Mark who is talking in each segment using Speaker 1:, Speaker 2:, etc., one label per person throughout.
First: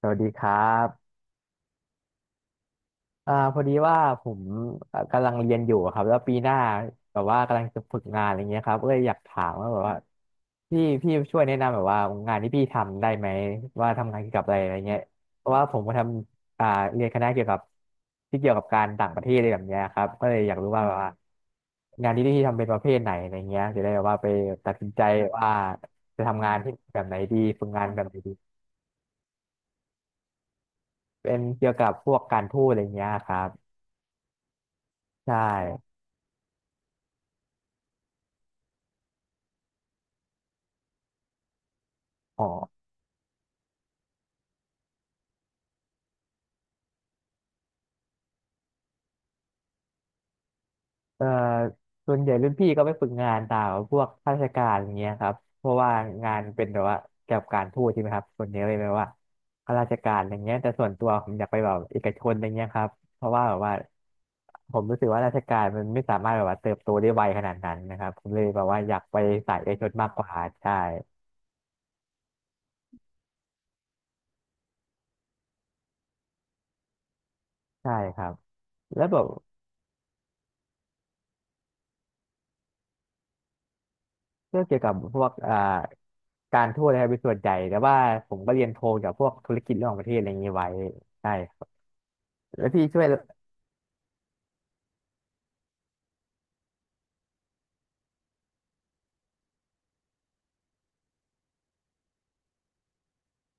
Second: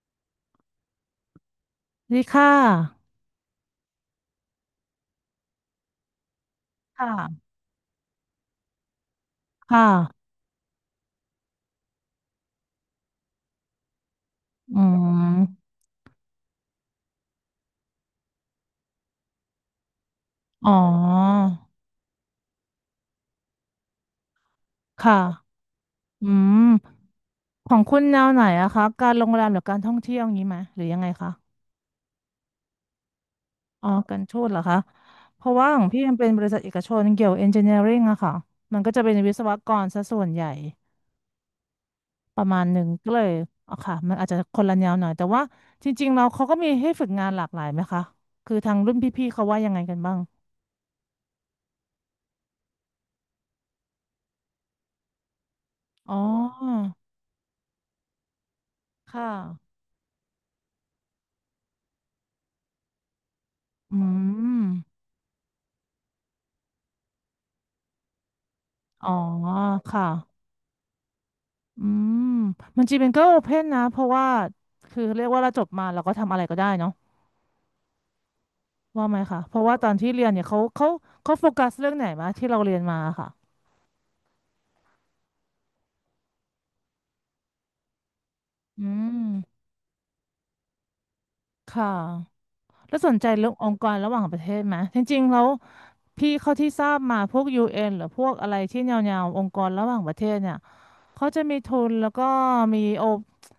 Speaker 1: สวัสดีครับ
Speaker 2: ดีค่ะ
Speaker 1: พอดีว่าผมกำลังเรียนอยู่อะครับแล้วปีหน้าแบบว่า
Speaker 2: ค่ะ
Speaker 1: กำลังจะฝึกงานอะไรเงี้ยครับเอ้ยอยากถามว่าแบบ
Speaker 2: ค่ะ
Speaker 1: ว่าพี่ช่วยแนะนำแบบว่างานที่พี่ทำได้ไหมว่าทำงานเกี่ยวกับอะไรอะไร
Speaker 2: อื
Speaker 1: เงี้ยเพราะว่า
Speaker 2: ม
Speaker 1: ผมก็ทำเรียนคณะเกี่ยวกับที่เกี่ยวกับการต่างประเทศอะไรแบบเนี้ยครับก็เลยอยาก
Speaker 2: อ๋
Speaker 1: รู้ว่าแบบว่า
Speaker 2: อ
Speaker 1: งานที่พี่ทำเป็นประเภทไหนอะไรเงี้ยจะได้แบบว่าไปตัดสินใจ
Speaker 2: ค่ะ
Speaker 1: ว่าจะ
Speaker 2: อื
Speaker 1: ทำงาน
Speaker 2: ม
Speaker 1: ที่แบบไหนดีฝึก
Speaker 2: ของ
Speaker 1: งาน
Speaker 2: คุ
Speaker 1: แบ
Speaker 2: ณ
Speaker 1: บไหน
Speaker 2: แนว
Speaker 1: ดี
Speaker 2: ไหนอะคะ การโรงแรมหรือการท่องเที่ยวอย่างนี้ไหมหรือยังไงคะ
Speaker 1: เป็นเกี่ยวกับพวกการทูตอะไรเงี้ยครับ
Speaker 2: อ๋อการทูตเหรอคะ
Speaker 1: ใช่
Speaker 2: เพราะว่าของพี่มันเป็นบริษัทเอกชนเกี่ยวเอนจิเนียริงอะค่ะ มันก็จะเป็นวิศวกรซะส่วนใหญ่ป
Speaker 1: อ๋อ
Speaker 2: ระมาณหนึ่งก็เลยอ๋อค่ะ มันอาจจะคนละแนวหน่อยแต่ว่าจริงๆเราเขาก็มีให้ฝึกงานหลากหลายไหมคะคือทางรุ่นพี่ๆเขาว่ายังไงกันบ้าง
Speaker 1: เอ่อส่วนใหญ่รุ่นพี่ก็ไปฝึกงานตามพวกข้าราชการอย่างเงี้ยครับเพราะว่า
Speaker 2: อ๋
Speaker 1: งานเป็นแบ
Speaker 2: อ
Speaker 1: บว่าเกี่ยวกับการทูตใช่ไหมครับส่วนใหญ่เลยแบบว่า
Speaker 2: ค่ะ
Speaker 1: ข้าราชการอย่างเงี้ยแต่ส่วนตัวผมอยากไปแบบเอกชนอย่างเงี้ยครับเพราะว่าแบบว่า
Speaker 2: อืม
Speaker 1: ผมรู้สึกว่าราชการมันไม่สามารถแบบว่าเติบโตได้ไวขนาดนั้นนะครับผมเลยแบบว่าอยาก
Speaker 2: อ๋อ
Speaker 1: ไปสายเอกชน
Speaker 2: ค่ะ
Speaker 1: มากกว่าใช่
Speaker 2: อืมมันจริงเป็นก็โอเพนนะเพราะว่าคือเรียกว่าเราจบมาเราก็ทำอะไรก็ได้เนาะ
Speaker 1: ใช่ครับแล้ว
Speaker 2: ว่าไห
Speaker 1: แบ
Speaker 2: ม
Speaker 1: บ
Speaker 2: คะเพราะว่าตอนที่เรียนเนี่ยเขาเขาโฟกัสเรื่องไหนมาที่เราเรียนมาค่ะ
Speaker 1: เรื่องเกี่ยวกับพวกการทูตนะครับเป็นส่วนใหญ่แต่ว่าผมก็เรียนโท
Speaker 2: อื
Speaker 1: เกี่ยว
Speaker 2: ม
Speaker 1: กับพวกธุรกิจระหว่างประเทศอะไรอย่างนี้ไว้ใช่
Speaker 2: ค่ะ
Speaker 1: แล้วพี่
Speaker 2: แล้
Speaker 1: ช่
Speaker 2: ว
Speaker 1: วย
Speaker 2: สนใจเรื่ององค์กรระหว่างประเทศไหมจริงๆแล้วพี่เขาที่ทราบมาพวกยูเอ็นหรือพวกอะไรที่แนวๆองค์กรระหว่างประเทศเนี่ยเขาจะมีทุนแล้วก็มีโอ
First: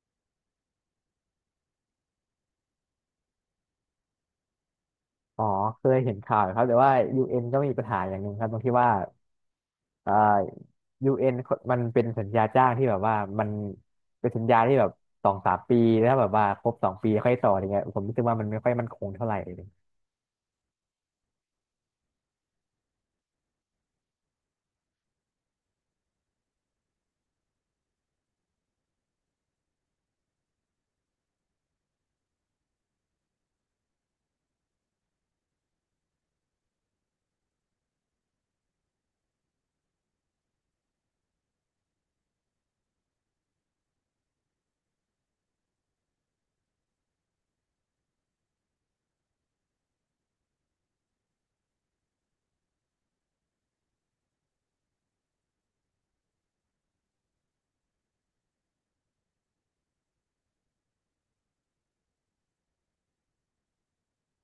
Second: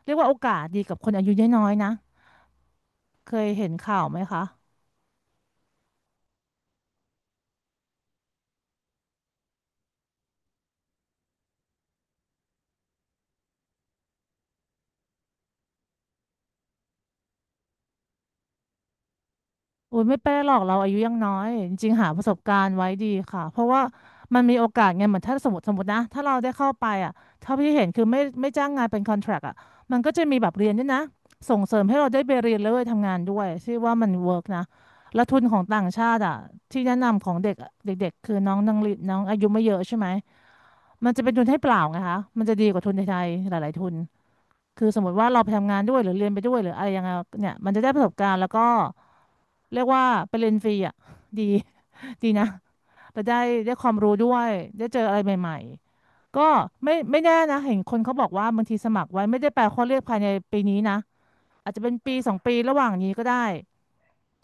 Speaker 2: เรียกว่าโอกาสดีกับคนอายุน้อยๆนะเคยเห็นข่าวไหมคะ
Speaker 1: อ๋อเคยเห็นข่าวอยู่ครับแต่ว่ายูเอ็นก็มีปัญหาอย่างหนึ่งครับตรงที่ว่าอ่า UN มันเป็นสัญญาจ้างที่แบบว่ามันเป็นสัญญาที่แบบสองสามปีแล้วแบบว่าครบสองปีค่อยต่ออะไรเงี้ยผมรู้สึกว่ามันไม่ค่อยมั่นคงเท่าไหร่เลย
Speaker 2: โอ้ยไม่เป็นไรหรอกเราอายุยังน้อยจริงๆหาประสบการณ์ไว้ดีค่ะเพราะว่ามันมีโอกาสไงเหมือนถ้าสมมตินะถ้าเราได้เข้าไปอ่ะเท่าที่เห็นคือไม่จ้างงานเป็นคอนแทรคอ่ะมันก็จะมีแบบเรียนด้วยนะส่งเสริมให้เราได้ไปเรียนแล้วไปทำงานด้วยชื่อว่ามันเวิร์กนะและทุนของต่างชาติอ่ะที่แนะนำของเด็กเด็กๆคือน้องนังลิน้องอายุไม่เยอะใช่ไหมมันจะเป็นทุนให้เปล่าไงคะมันจะดีกว่าทุนไทยๆหลายๆทุนคือสมมติว่าเราไปทำงานด้วยหรือเรียนไปด้วยหรืออะไรยังไงเนี่ยมันจะได้ประสบการณ์แล้วก็ เรียกว่าไปเรียนฟรีอ่ะดี ดีนะไปได้ได้ความรู้ด้วยได้เจออะไรใหม่ๆก็ไม่แน่นะเห็นคนเขาบอกว่าบางทีสมัครไว้ไม่ได้แปลข้อเรียกภายในปีนี้นะอาจจะเป็นปีสองปีระหว่างนี้ก็ได้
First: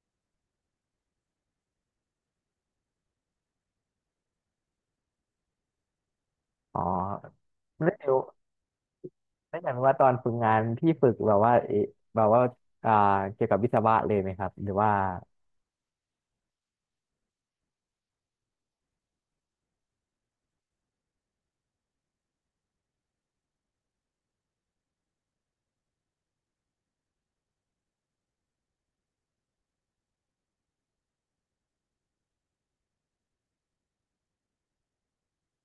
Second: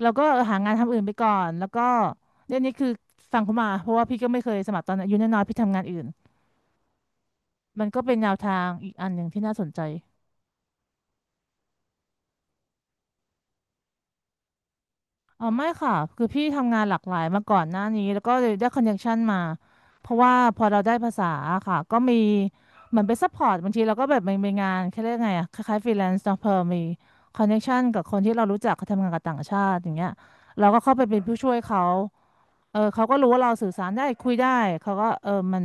Speaker 2: เราก็หางานทำอื่นไปก่อนแล้วก็เรื่องนี้คือฟังเขามาเพราะว่าพี่ก็ไม่เคยสมัครตอนอายุน้อยๆพี่ทำงานอื่น
Speaker 1: อ๋อ
Speaker 2: มัน
Speaker 1: แล้ว
Speaker 2: ก็
Speaker 1: เดี๋ย
Speaker 2: เป็
Speaker 1: ว
Speaker 2: นแนวทางอีกอันหนึ่งที่น่า
Speaker 1: แล้ว
Speaker 2: ส
Speaker 1: อ
Speaker 2: น
Speaker 1: ย่าง
Speaker 2: ใจ
Speaker 1: ว่าตอนฝึกงานพี่ฝึกแบบว่าเอแบบว่าอ่าเกี่ยวกับวิศวะเลยไหมครับหรือว่า
Speaker 2: อ๋อไม่ค่ะคือพี่ทำงานหลากหลายมาก่อนหน้านี้แล้วก็เลยได้คอนเนคชันมาเพราะว่าพอเราได้ภาษาค่ะก็มีเหมือนไปซัพพอร์ตบางทีเราก็แบบมีงานแค่เรียกไงอะคล้ายๆฟรีแลนซ์เนาะเพอมีคอนเนคชันกับคนที่เรารู้จักเขาทำงานกับต่างชาติอย่างเงี้ยเราก็เข้าไปเป็นผู้ช่วยเขาเออเขาก็รู้ว่าเราสื่อสารได้คุยได้เขาก็เออมัน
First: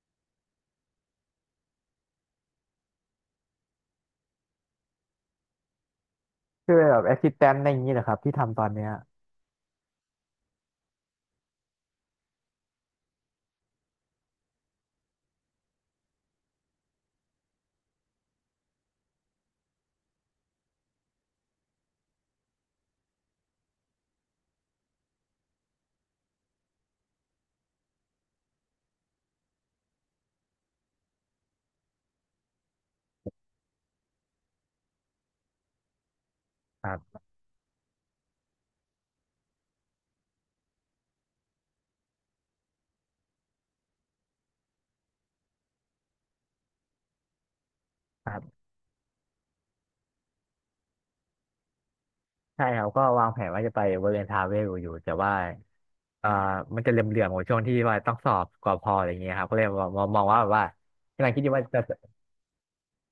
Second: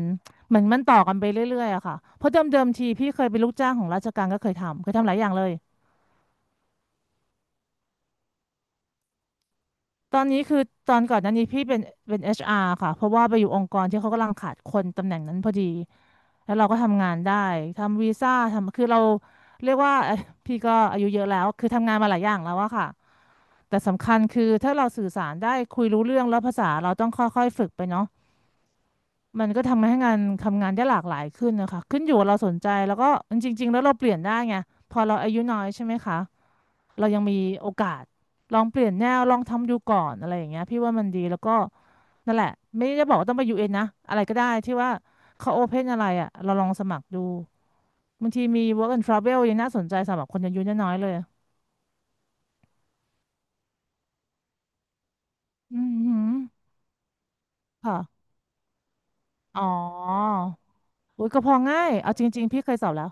Speaker 2: เหมือนมันต่อกันไปเรื่อยๆอะค่ะเพราะเดิมๆทีพี่เคยเป็นลูกจ้างของราชการก็เคยทำหลายอย่างเลย
Speaker 1: ช่วยแบบแอสซิสแตนต์อะไรอย่างนี้เหรอครับที่ทำตอนเนี้ย
Speaker 2: ตอนนี้คือตอนก่อนหน้านี้พี่เป็น HR ค่ะเพราะว่าไปอยู่องค์กรที่เขากำลังขาดคนตำแหน่งนั้นพอดีแล้วเราก็ทำงานได้ทำวีซ่าทำคือเราเรียกว่า พี่ก็อายุเยอะแล้วคือทำงานมาหลายอย่างแล้วอะค่ะแต่สำคัญคือถ้าเราสื่อสารได้คุยรู้เรื่องแล้วภาษาเราต้องค่อยๆฝึกไปเนาะมันก็ทำให้งานทำงานได้หลากหลายขึ้นนะคะขึ้นอยู่กับเราสนใจแล้วก็จริงๆแล้วเราเปลี่ยนได้ไงพอเราอายุน้อยใช่ไหมคะ
Speaker 1: ครั
Speaker 2: เรายั
Speaker 1: บ
Speaker 2: งมีโอกาสลองเปลี่ยนแนวลองทำดูก่อนอะไรอย่างเงี้ยพี่ว่ามันดีแล้วก็นั่นแหละไม่ได้บอกว่าต้องไปยูเอ็นนะอะไรก็ได้ที่ว่าเขาโอเพนอะไรอ่ะเราลองสมัครดู
Speaker 1: ค
Speaker 2: บาง
Speaker 1: รั
Speaker 2: ทีมี
Speaker 1: บ
Speaker 2: work and travel ยังน่าสนใจสำหรับคนอายุน้อยๆเลย
Speaker 1: ใช่ครับก็วางแผนว่าจะไปบริเวณทาเวลอยู่แต่ว่า
Speaker 2: อืมหื
Speaker 1: อ่า
Speaker 2: ม
Speaker 1: มันจะเหลื่อมๆกว่าช่วงที่ว่าต้อง
Speaker 2: ค่ะ
Speaker 1: สอบกว่าพออะไรเงี้ยครับก็
Speaker 2: อ๋
Speaker 1: เล
Speaker 2: อ
Speaker 1: ยมองว่าแบบว่ากำ
Speaker 2: อุ้
Speaker 1: ลั
Speaker 2: ย
Speaker 1: งคิ
Speaker 2: ก็
Speaker 1: ดอ
Speaker 2: พ
Speaker 1: ยู่
Speaker 2: อ
Speaker 1: ว่าจะ
Speaker 2: ง่ายเอาจริงๆพี่เคยสอบแล้ว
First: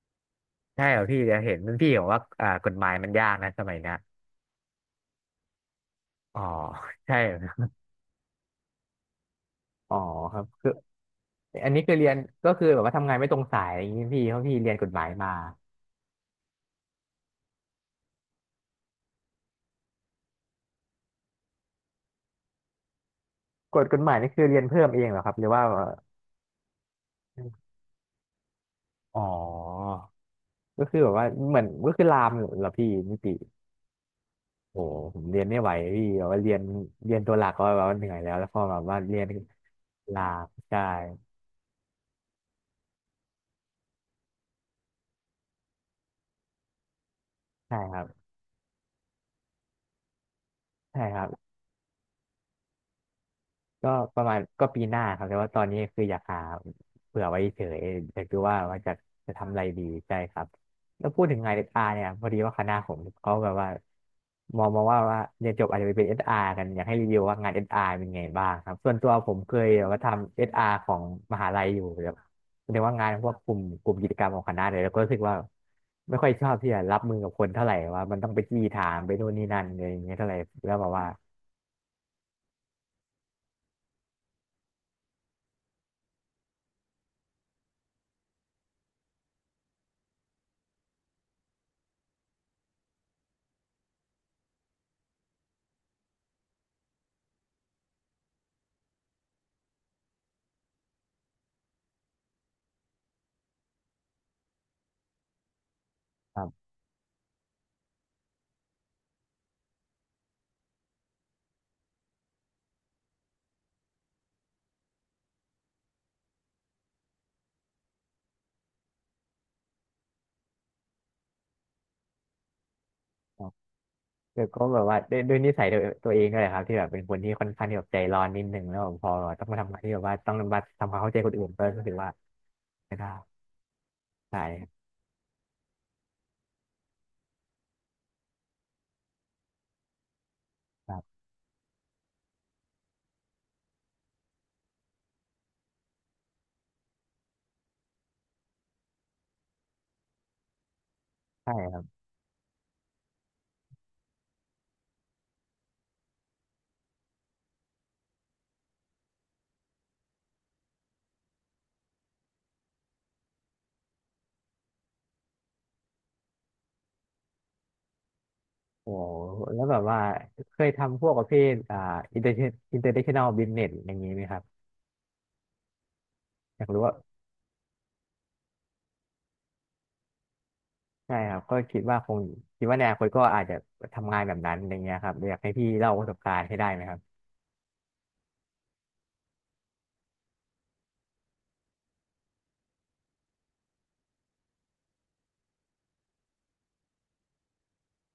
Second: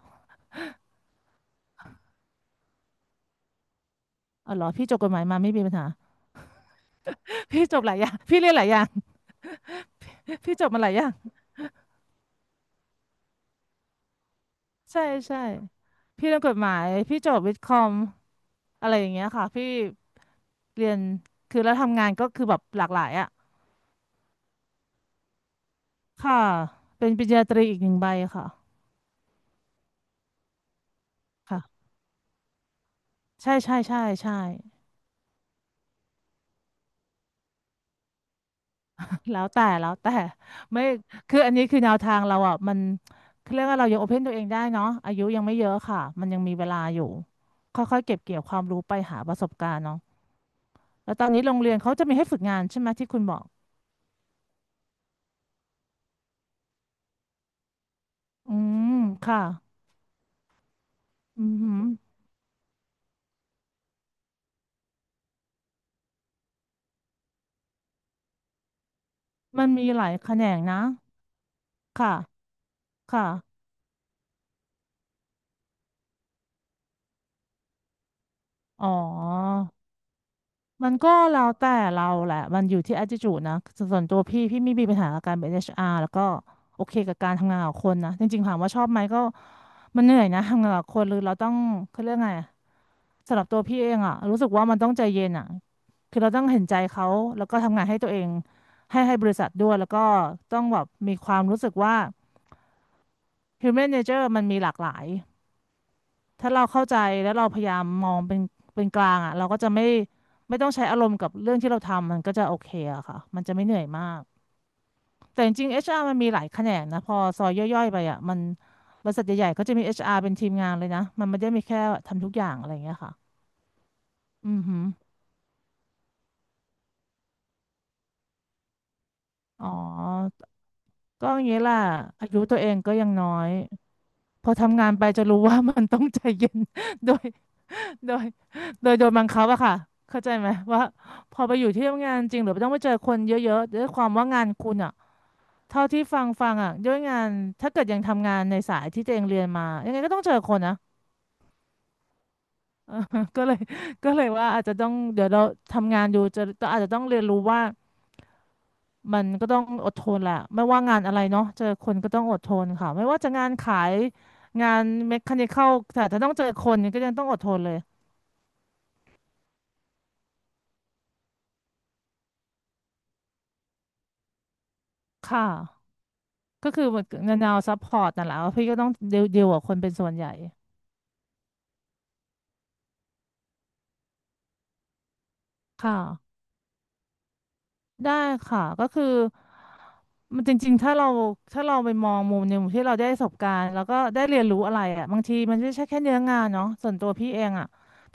Speaker 1: ใช่เหรอพี่จะเห็นรุ่นพี่บอกว่ากฎหมายมันยากนะสมัยเนี้ย
Speaker 2: อ๋อเหรอพี่จบกฎหมายมาไม่มีปัญหา
Speaker 1: อ๋อใช่ อ
Speaker 2: พี่จบหลายอย่างพี่เรียนหลายอย่าง
Speaker 1: อ๋อครับ
Speaker 2: พี่จ
Speaker 1: คือ
Speaker 2: บมาหลายอย่าง
Speaker 1: อันนี้คือเรียนก็คือแบบว่าทำงานไม่ตรงสายอย่างนี้พี่เพราะพี่เรียนกฎห
Speaker 2: ใช่
Speaker 1: มายมา
Speaker 2: ใช่พี่เรียนกฎหมายพี่จบวิทย์คอมอะไรอย่างเงี้ยค่ะพี่ เรียนคือแล้วทำงานก็คือแบบหลากหลายอ่ะ
Speaker 1: กฎหมายนี่คือเรียนเพิ่มเองเหรอครับหรือว่า
Speaker 2: ค่ะเป็นปริญญาตรีอีกหนึ่งใบค่ะ
Speaker 1: อ๋อก็คือแบบว่าเหมือน
Speaker 2: ค่ะ
Speaker 1: ก็คือลามเหรอพี่นิติ
Speaker 2: ใช่ใช่ใช่ใช่
Speaker 1: โอ้โหผมเรียนไม่ไหวพี่แบบว่าเรียนตัวหลักก็แบบว่าเหนื่อยแล้วแล้วพอแบบว่าเรียน
Speaker 2: แล้วแต่แล้วแต่
Speaker 1: ลามใช่
Speaker 2: ไม่คืออันนี้คือแนวทางเราอ่ะมันคือเรียกว่าเรายังโอเพนตัวเองได้เนาะอายุยังไม่เยอะค่ะมันยังมีเวลาอยู่
Speaker 1: ใช่ค
Speaker 2: ค่อ
Speaker 1: รั
Speaker 2: ย
Speaker 1: บ
Speaker 2: ๆเก็บเกี่ยวความรู้ไปหาประสบการณ์เนาะ
Speaker 1: ใช่
Speaker 2: แล้
Speaker 1: ค
Speaker 2: วต
Speaker 1: รั
Speaker 2: อ
Speaker 1: บ
Speaker 2: นนี้โรงเรียนเขาจะมีให้ฝึกงานใช่ไหมที่คุณบอก
Speaker 1: ก็ประมาณก็ปีหน้าครับแต่ว่าตอนนี้คืออยากหาเผื่อไว้เฉยอยากดู
Speaker 2: อื
Speaker 1: ว่าว่า
Speaker 2: ม
Speaker 1: จะจะ
Speaker 2: ค่ะ
Speaker 1: ทำอะไรดีใช่ครับแล้วพูดถึง
Speaker 2: อื
Speaker 1: งาน
Speaker 2: อ
Speaker 1: เอส
Speaker 2: หือ
Speaker 1: อาร์เนี่ยพอดีว่าคณะผมเขาแบบว่ามองมาว่าว่าเรียนจบอาจจะไปเป็นเอสอาร์กันอยากให้รีวิวว่างานเอสอาร์เป็นไงบ้างครับส่วนตัวผมเค
Speaker 2: มั
Speaker 1: ย
Speaker 2: น
Speaker 1: แบ
Speaker 2: มี
Speaker 1: บว่า
Speaker 2: หลายแข
Speaker 1: ทำเอ
Speaker 2: น
Speaker 1: ส
Speaker 2: ง
Speaker 1: อาร์
Speaker 2: นะ
Speaker 1: ของมหาลัยอยู่แบบ
Speaker 2: ค่ะ
Speaker 1: แสดงว่างาน
Speaker 2: ค่ะ
Speaker 1: พวกกลุ่มกิจกรรมของคณะเลยแล้วก็รู้สึกว่าไม่ค่อยชอบที่จะรับมือกับคนเท่าไหร่ว่ามันต้องไปจี้ถา
Speaker 2: อ๋อ
Speaker 1: มไปนู่นนี่นั่นอะไรอย่างเงี้ยเท่าไหร่แล้วแบ
Speaker 2: มั
Speaker 1: บ
Speaker 2: น
Speaker 1: ว่า
Speaker 2: ก็แล้วแต่เราแหละมันอยู่ที่ attitude นะส่วนตัวพี่ไม่มีปัญหากับการเป็นเอชอาร์แล้วก็โอเคกับการทำงานกับคนนะจริงๆถามว่าชอบไหมก็มันเหนื่อยนะทำงานกับคนหรือเราต้องเขาเรียกไงอะสำหรับตัวพี่เองอะรู้สึกว่ามันต้องใจเย็นอะคือเราต้องเห็นใจเขาแล้วก็ทำงานให้ตัวเองให้บริษัทด้วยแล้วก็ต้องแบบมีความรู้สึกว่า human nature มันมีหลากหลาย
Speaker 1: ครั
Speaker 2: ถ้าเรา
Speaker 1: บ
Speaker 2: เข้าใจแล้วเราพยายามมองเป็นเป็นกลางอ่ะเราก็จะไม่ต้องใช้อารมณ์กับเรื่องที่เราทำมันก็จะโอเคอะค่ะมันจะไม่เหนื่อยมากแต่จริงๆ HR มันมีหลายแขนงนะพอซอยย่อยๆไปอ่ะมันบริษัทใหญ่ๆก็จะมี HR เป็นทีมงานเลยนะมันไม่ได้มีแค่ทำทุกอย่างอะไรอย่างเงี้ยค่ะ
Speaker 1: เดี๋ยว
Speaker 2: อื
Speaker 1: ก็
Speaker 2: อหื
Speaker 1: แบบ
Speaker 2: อ
Speaker 1: ว่าด้วยนิสัยตัวเองด้วยแหละครับที่แบบเป็นคนที่ค่อนข้างที่แบบใจร้อนนิดนึงแล้วแบบพอต้องมา
Speaker 2: อ๋อ
Speaker 1: ทำงานที่แบบว่าต้องมาทำความเข้าใจ
Speaker 2: ก็
Speaker 1: คน
Speaker 2: อย่า
Speaker 1: อื่
Speaker 2: ง
Speaker 1: น
Speaker 2: นี้
Speaker 1: ก็
Speaker 2: แหละ
Speaker 1: รู้สึกว่า
Speaker 2: อายุตัวเองก็
Speaker 1: ไม่
Speaker 2: ยั
Speaker 1: ได้
Speaker 2: งน้อย
Speaker 1: ใ
Speaker 2: พอ
Speaker 1: ช่
Speaker 2: ทำงานไปจะรู้ว่า มันต้องใจเย็น ด้วย โดย โดยโดนบังคับอะค่ะเข้าใจไหมว่า
Speaker 1: ครับ
Speaker 2: พอไปอยู่ที่ทำงานจริงหรือต้องไปเจอคนเยอะๆด้วยความว่างานคุณอะเท่าที่ฟังอะด้วยงานถ้าเกิดยังทำงานในสายที่ตัวเองเรียนมายังไงก็ต้องเจอคนนะ
Speaker 1: ใช่ครับ
Speaker 2: ก็เลย ก็เลยว่าอาจจะต้องเดี๋ยวเราทำงานอยู่จะอาจจะต้องเรียนรู้ว่ามันก็ต้องอดทนแหละไม่ว่างานอะไรเนาะเจอคนก็ต้องอดทนค่ะไม่ว่าจะงานขายงานเมคานิคอลแต่ถ้าต้องเจอคนก็ยังต้องอดทนเลย
Speaker 1: โอ้โหแล้วแบบว่าเคยทำพวกประเภทอินเตอร์อินเตอร์เนชั่นแนลบิสเนสอย่างนี้ไหมครับ
Speaker 2: ค่ะ
Speaker 1: อยา
Speaker 2: ก็
Speaker 1: กรู้
Speaker 2: คือ
Speaker 1: ว่า
Speaker 2: เหมือนแนวซัพพอร์ตนั่นแหละว่าพี่ก็ต้องเดียวกับคนเป็นส่วนใหญ่
Speaker 1: ใช่ครับก็คิดว่าคงคิดว่าในอนาคตก็อาจจะทำงานแบบนั้นอย่างเงี้ยครับอยากให้พี่เล่าประสบ
Speaker 2: ค่ะ
Speaker 1: การณ์ให้ได้ไหมครับ
Speaker 2: ได้ค่ะก็คือมันจริงๆถ้าเราไปมองมุมหนึ่งที่เราได้ประสบการณ์แล้วก็ได้เรียนรู้อะไรอ่ะบางทีมันไม่ใช่แค่เนื้องานเนาะส่วนตัวพี่เองอ่ะ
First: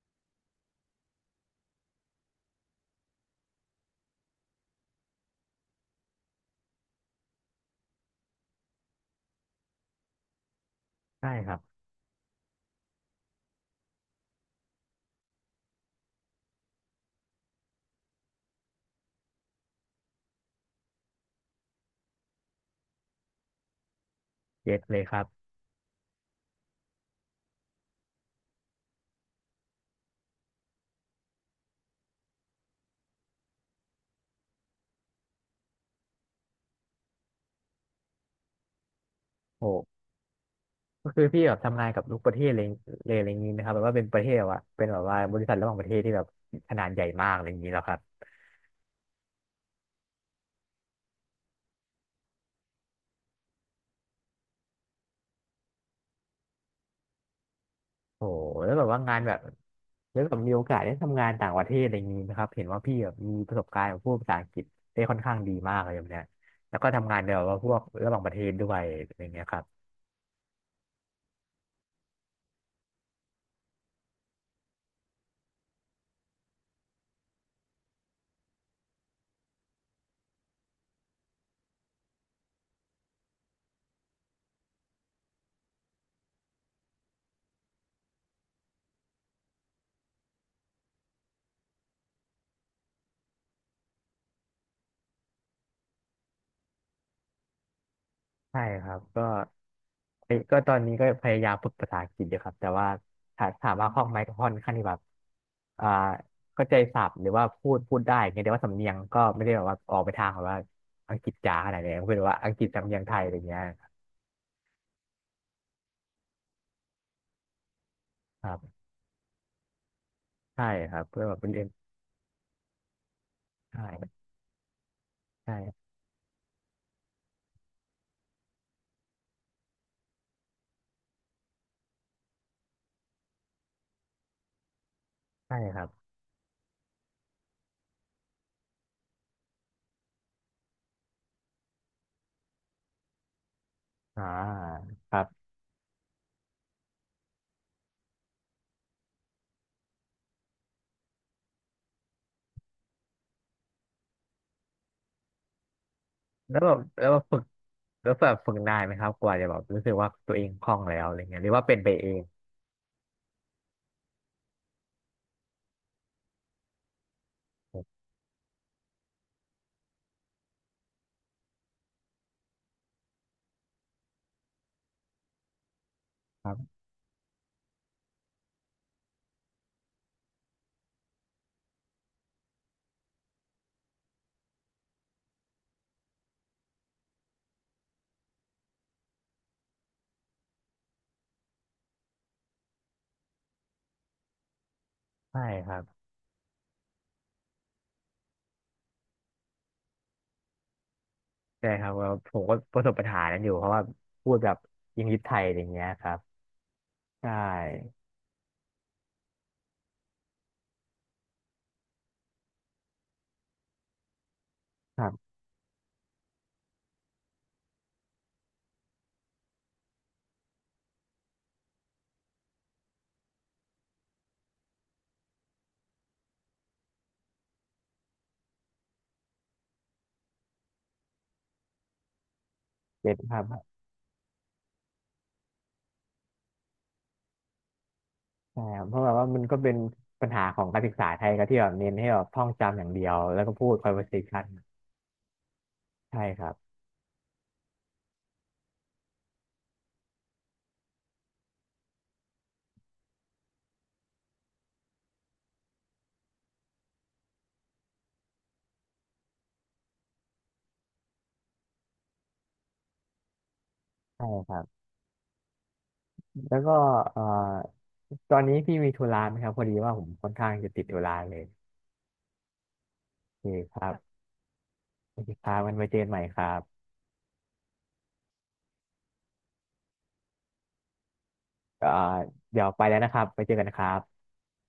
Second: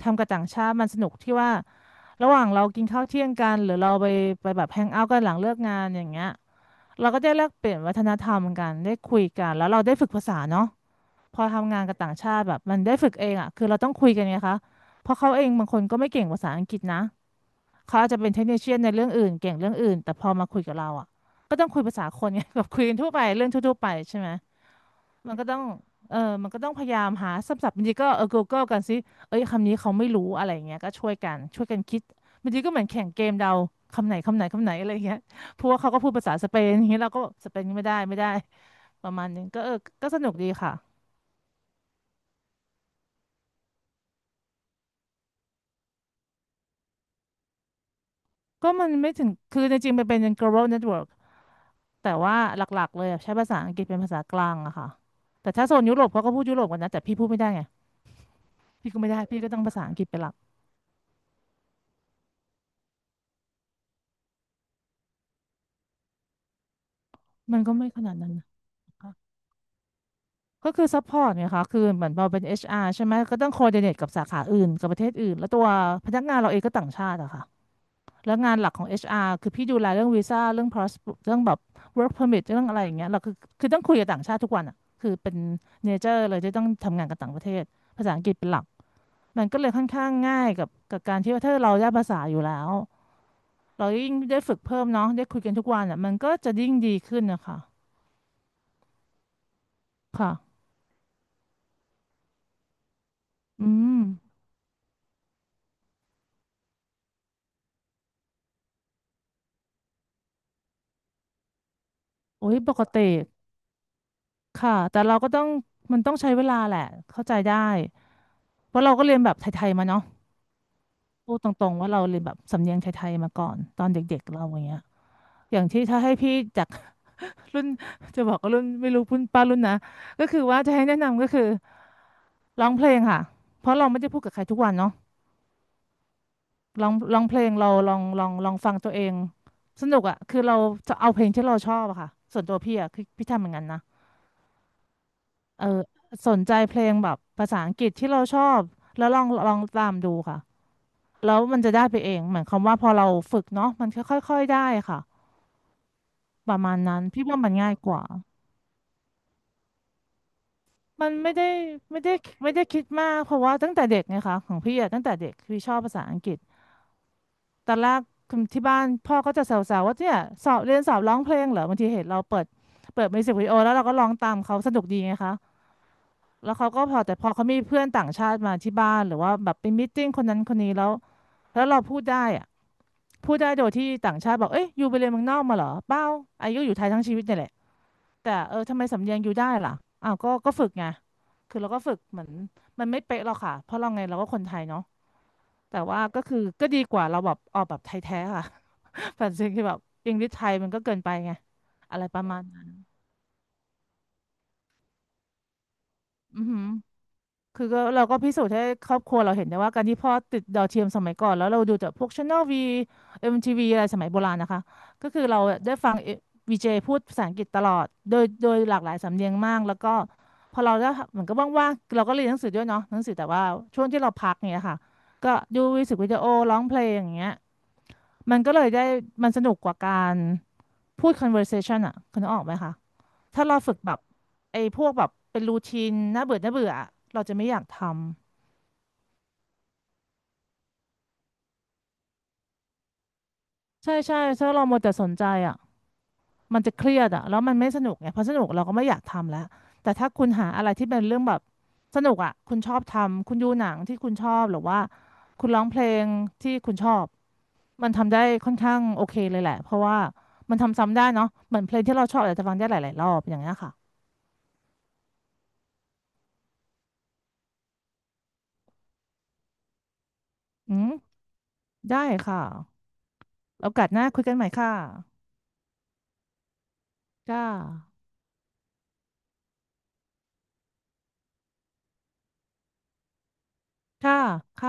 Speaker 2: ทำกับต่างชาติมันสนุกที่ว่าระหว่างเรากินข้าวเที่ยงกันหรือเราไปแบบแฮงเอาท์กันหลังเลิกงานอย่างเงี้ยเราก็ได้แลกเปลี่ยนวัฒนธรรมกันได้คุยกันแล้วเราได้ฝึกภาษาเนาะ
Speaker 1: ใช่
Speaker 2: พอ
Speaker 1: ครับ
Speaker 2: ทำงานกับต่างชาติแบบมันได้ฝึกเองอ่ะคือเราต้องคุยกันไงคะเพราะเขาเองบางคนก็ไม่เก่งภาษาอังกฤษนะเขาอาจจะเป็นเทคนิคเชียนในเรื่องอื่นเก่งเรื่องอื่นแต่พอมาคุยกับเราอ่ะก็ต้องคุยภาษาคนไง แบบคุยกันทั่วไปเรื่องทั่วๆไปใช่ไหม
Speaker 1: เก็ตเลยครั
Speaker 2: มันก็
Speaker 1: บ
Speaker 2: ต้องเออมันก็ต้องพยายามหาศัพท์บางทีก็เออ Google กันสิเอ้ยคำนี้เขาไม่รู้อะไรอย่างเงี้ยก็ช่วยกันคิดบางทีก็เหมือนแข่งเกมเดาคำไหนอะไรอย่างเงี้ยเพราะว่าเขาก็พูดภาษาสเปนอย่างเงี้ยเราก็สเปนไม่ได้ประมาณนึงก็เออ
Speaker 1: โห
Speaker 2: ก็สนุกดีค่ะ
Speaker 1: ก็คือพี่แบบทำงานกับทุกประเทศเลยเลยอะไรอย่างนี้นะครับแบบว่าเป็นประเทศแบบว่าเป็นแบบว่าบริษัทระหว่างประเทศที่แบบขนาดใหญ่มากอะไรอย่างนี้แล้วครับ
Speaker 2: ก็มันไม่ถึง คือจริงๆมันเป็น global network แต่ว่าหลักๆเลยอะใช้ภาษาอังกฤษเป็นภาษากลางอะค่ะแต่ถ้าโซนยุโรปเขาก็พูดยุโรปกันนะแต่พี่พูดไม่ได้ไง
Speaker 1: โอ้โหแล้วแบบ
Speaker 2: พี่ก็
Speaker 1: ว่า
Speaker 2: ไม่
Speaker 1: งาน
Speaker 2: ได้
Speaker 1: แบบ
Speaker 2: พี่ก็ต้องภาษาอังกฤษ
Speaker 1: แล้
Speaker 2: เป็
Speaker 1: ว
Speaker 2: นห
Speaker 1: แบ
Speaker 2: ลัก
Speaker 1: บมีโอกาสได้ทำงานต่างประเทศอะไรอย่างนี้นะครับเห็นว่าพี่แบบมีประสบการณ์กับพวกภาษาอังกฤษได้ค่อนข้างดีมากเลยแบบเนี้ยแล้วก็ทำงานในแบบว่า
Speaker 2: มัน
Speaker 1: พ
Speaker 2: ก็
Speaker 1: วก
Speaker 2: ไม่ข
Speaker 1: ระ
Speaker 2: นา
Speaker 1: ห
Speaker 2: ด
Speaker 1: ว่างป
Speaker 2: นั้
Speaker 1: ระ
Speaker 2: น
Speaker 1: เท
Speaker 2: นะ
Speaker 1: ศด้วย
Speaker 2: คะ
Speaker 1: อะไรเงี้ยครับ
Speaker 2: ก็คือ support ไงคะคือเหมือนเราเป็น HR ใช่ไหม ก็ต้อง coordinate กับสาขาอื่น กับประเทศอื่นแล้วตัวพนักงานเราเองก็ต่างชาติอะค่ะแล้วงานหลักของ HR คือพี่ดูแลเรื่องวีซ่าเรื่อง pass เรื่องแบบ work permit เรื่องอะไรอย่างเงี้ยเราคือคือต้องคุยกับต่างชาติทุกวันอะคือเป็น nature เลยที่ต้องทำงานกับต่างประเทศภาษาอังกฤษเป็นหลัก มันก็เลยค่อนข้างง่ายกับการที่ว่าถ้าเราได้ภาษาอยู่แล้วเรายิ่งได้ฝึกเพิ่มเนาะได้คุยกันทุกวันอ่ะมันก็จะยิ่งดีขึ้นนะคะ
Speaker 1: ใช่ครับก็เอ้ยก็
Speaker 2: ค่ะ
Speaker 1: ตอนนี้ก็พยายามฝึกภาษาอังกฤษอยู่ครับแต่ว่าถา
Speaker 2: อื
Speaker 1: ถามว่าค
Speaker 2: ม
Speaker 1: ล่องไหมก็ค่อนข้างที่แบบอ่าเข้าใจศัพท์หรือว่าพูดได้อย่างเงี้ยแต่ว่าสำเนียงก็ไม่ได้แบบว่าออกไปทางแบบว่าอังกฤษจ๋าขนาดนี้ก็เป็นว่า
Speaker 2: โอ้
Speaker 1: อัง
Speaker 2: ย
Speaker 1: กฤษ
Speaker 2: ปก
Speaker 1: สำเนีย
Speaker 2: ติ
Speaker 1: งไทยอะไรเงี้ย
Speaker 2: ค่ะแต่เราก็ต้องมันต้องใช้เวลาแหละเข้าใจได้
Speaker 1: ครั
Speaker 2: เพ
Speaker 1: บ
Speaker 2: ราะเราก็เรียนแบบไทยๆมาเนาะ
Speaker 1: ใช่ครับเพื่อ
Speaker 2: พู
Speaker 1: แบ
Speaker 2: ด
Speaker 1: บเป็
Speaker 2: ต
Speaker 1: นเรียน
Speaker 2: รงๆว่าเราเรียนแบบสำเนียงไทยๆมาก่อนตอน
Speaker 1: ใช่
Speaker 2: เด็กๆเราอย่างเงี้ยอย่างที่
Speaker 1: ใช่
Speaker 2: ถ้าให้พี่จาก รุ่น จะบอกว่ารุ่นไม่รู้รุ่นป้ารุ่นนะก็คือว่าจะให้แนะนำก็คือร้องเพลงค่ะเพราะเราไม่ได้พูดกับใครทุกวันเนาะ
Speaker 1: ใช่ครับ
Speaker 2: ร้องเพลงเราลองฟังตัวเองสนุกอ่ะคือเราจะเอาเพลงที่เราชอบอะค่ะส่วนตัวพี่อ่ะคือพี่ทำเหมือนกันนะ
Speaker 1: อ่าครับ
Speaker 2: เออสนใจเพลงแบบภาษาอังกฤษที่เราชอบแล้วลองตามดูค่ะแล้วมันจะได้ไปเองเหมือนคำว่าพอเราฝึกเนาะมันค่อยๆค่อยได้ค่ะป
Speaker 1: แล้
Speaker 2: ระ
Speaker 1: วแบ
Speaker 2: มาณ
Speaker 1: บ
Speaker 2: นั้น
Speaker 1: แล้วแบบ
Speaker 2: พี่
Speaker 1: ฝึ
Speaker 2: ว่า
Speaker 1: ก
Speaker 2: มันง่ายกว่า
Speaker 1: แล้วแบบฝึกนานไหมครับกว่าจะแบบรู้สึกว่าตัวเองคล่องแล้ว
Speaker 2: มัน
Speaker 1: อะไร
Speaker 2: ไม่
Speaker 1: เงี้ยห
Speaker 2: ได้
Speaker 1: รือว่าเป็นไป
Speaker 2: ไม่
Speaker 1: เอ
Speaker 2: ได้
Speaker 1: ง
Speaker 2: ไม่ได้คิดมากเพราะว่าตั้งแต่เด็กไงคะของพี่อะตั้งแต่เด็กพี่ชอบภาษาอังกฤษ ตอนแรกคุณที่บ้านพ่อก็จะแซวๆว่าเนี่ยสอบเรียนสอบร้องเพลงเหรอบางทีเห็นเราเปิดมิวสิกวิดีโอแล้วเราก็ร้องตามเขาสนุกดีไงคะ
Speaker 1: ค
Speaker 2: แล้
Speaker 1: รั
Speaker 2: วเขา
Speaker 1: บ
Speaker 2: ก็พอแต่พอเขามีเพื่อนต่างชาติมาที่บ้านหรือว่าแบบไปมีตติ้งคนนั้นคนนี้แล้วเราพูดได้อะพูดได้โดยที่ต่างชาติบอกเอ้ยยูไปเรียนเมืองนอกมาเหรอเปล่าอายุอยู่ไทยทั้งชีวิตเนี่ยแหละแต่เออทำไมสำเนียงยูได้ล่ะอ้าวก็ฝึกไงคือเราก็ฝึกเหมือนมันไม่เป๊ะหรอกค่ะเพราะเราไงเราก็คนไทยเนาะ
Speaker 1: ใช่ค
Speaker 2: แต่
Speaker 1: รับ
Speaker 2: ว่าก็คือก็ดีกว่าเราแบบออกแบบไทยแท้ค่ะ แต่จริงคือแบบอิงดิชไทยมันก็เกินไปไง
Speaker 1: ใช่ครับ
Speaker 2: อะไร
Speaker 1: ก็
Speaker 2: ประ
Speaker 1: ผ
Speaker 2: มาณ
Speaker 1: มก็
Speaker 2: นั้น
Speaker 1: ประสบปัญหานั้นอยู่เพราะว่าพูดแบบยิงยิบไทยอะไรเงี้ยครับ
Speaker 2: อือหือ
Speaker 1: ใช
Speaker 2: คือก็
Speaker 1: ่
Speaker 2: เราก็พิสูจน์ให้ครอบครัวเราเห็นได้ว่าการที่พ่อติดดาวเทียมสมัยก่อนแล้วเราดูจากพวก Channel V MTV อมทีวีอะไรสมัยโบราณนะคะ
Speaker 1: ค
Speaker 2: ก็
Speaker 1: รั
Speaker 2: คือ
Speaker 1: บ
Speaker 2: เราได้ฟังวีเจพูดภาษาอังกฤษตลอดโดยหลากหลายสำเนียงมากแล้วก็พอเราได้เหมือนก็ว่างๆเราก็เรียนหนังสือด้วยเนาะหนังสือแต่ว่าช่วงที่เราพักเนี่ยค่ะก็ดูมิวสิกวิดีโอร้องเพลงอย่างเงี้ยมันก็เลยได้มันสนุกกว่าการพูด conversation อ่ะคุณนึกออกไหมคะ
Speaker 1: เก็ตครั
Speaker 2: ถ้า
Speaker 1: บ
Speaker 2: เราฝึกแบบไอ้พวกแบบเป็นรูทีนน่าเบื่ออะเราจะไม่อยากทำ
Speaker 1: ใช่ครับเพราะแบบว่ามันก็เป็นปัญหาของการศึกษาไทยก็ที่แบบเน้นให้แบบท่องจำอย่างเดียวแล้วก็พูด
Speaker 2: ใช่ใช่
Speaker 1: conversation
Speaker 2: ถ้าเรามัวแต่สนใจอ่ะ
Speaker 1: ใช่ครับ
Speaker 2: มันจะเครียดอ่ะแล้วมันไม่สนุกไงพอสนุกเราก็ไม่อยากทำแล้วแต่ถ้าคุณหาอะไรที่เป็นเรื่องแบบสนุกอ่ะคุณชอบทำคุณดูหนังที่คุณชอบหรือว่าคุณร้องเพลงที่คุณชอบมันทำได้ค่อนข้างโอเคเลยแหละเพราะว่ามันทำซ้ำได้เนาะเหมือนเพลงที่เราชอบอาจจะฟังได้หลายๆรอบอย่างเงี้ยค่ะ
Speaker 1: ใช่ครับแล้วก็เอ่อตอนนี้พี่มีธุระไหมครับพอดีว่าผมค่อนข้างจะ
Speaker 2: อื
Speaker 1: ติด
Speaker 2: ม
Speaker 1: ธุระเลย
Speaker 2: ได้ค่ะ
Speaker 1: โอเค
Speaker 2: โอ
Speaker 1: ค
Speaker 2: กา
Speaker 1: รั
Speaker 2: สหน้า
Speaker 1: บ
Speaker 2: คุยกันใหม่ค่ะ
Speaker 1: โอเคครับมันไว้เจอกันใหม่ครับ
Speaker 2: ค่ะ
Speaker 1: เอ่อเดี๋ยวไปแล้วนะครับไปเจอกันนะครับ
Speaker 2: ค่ะค่ะ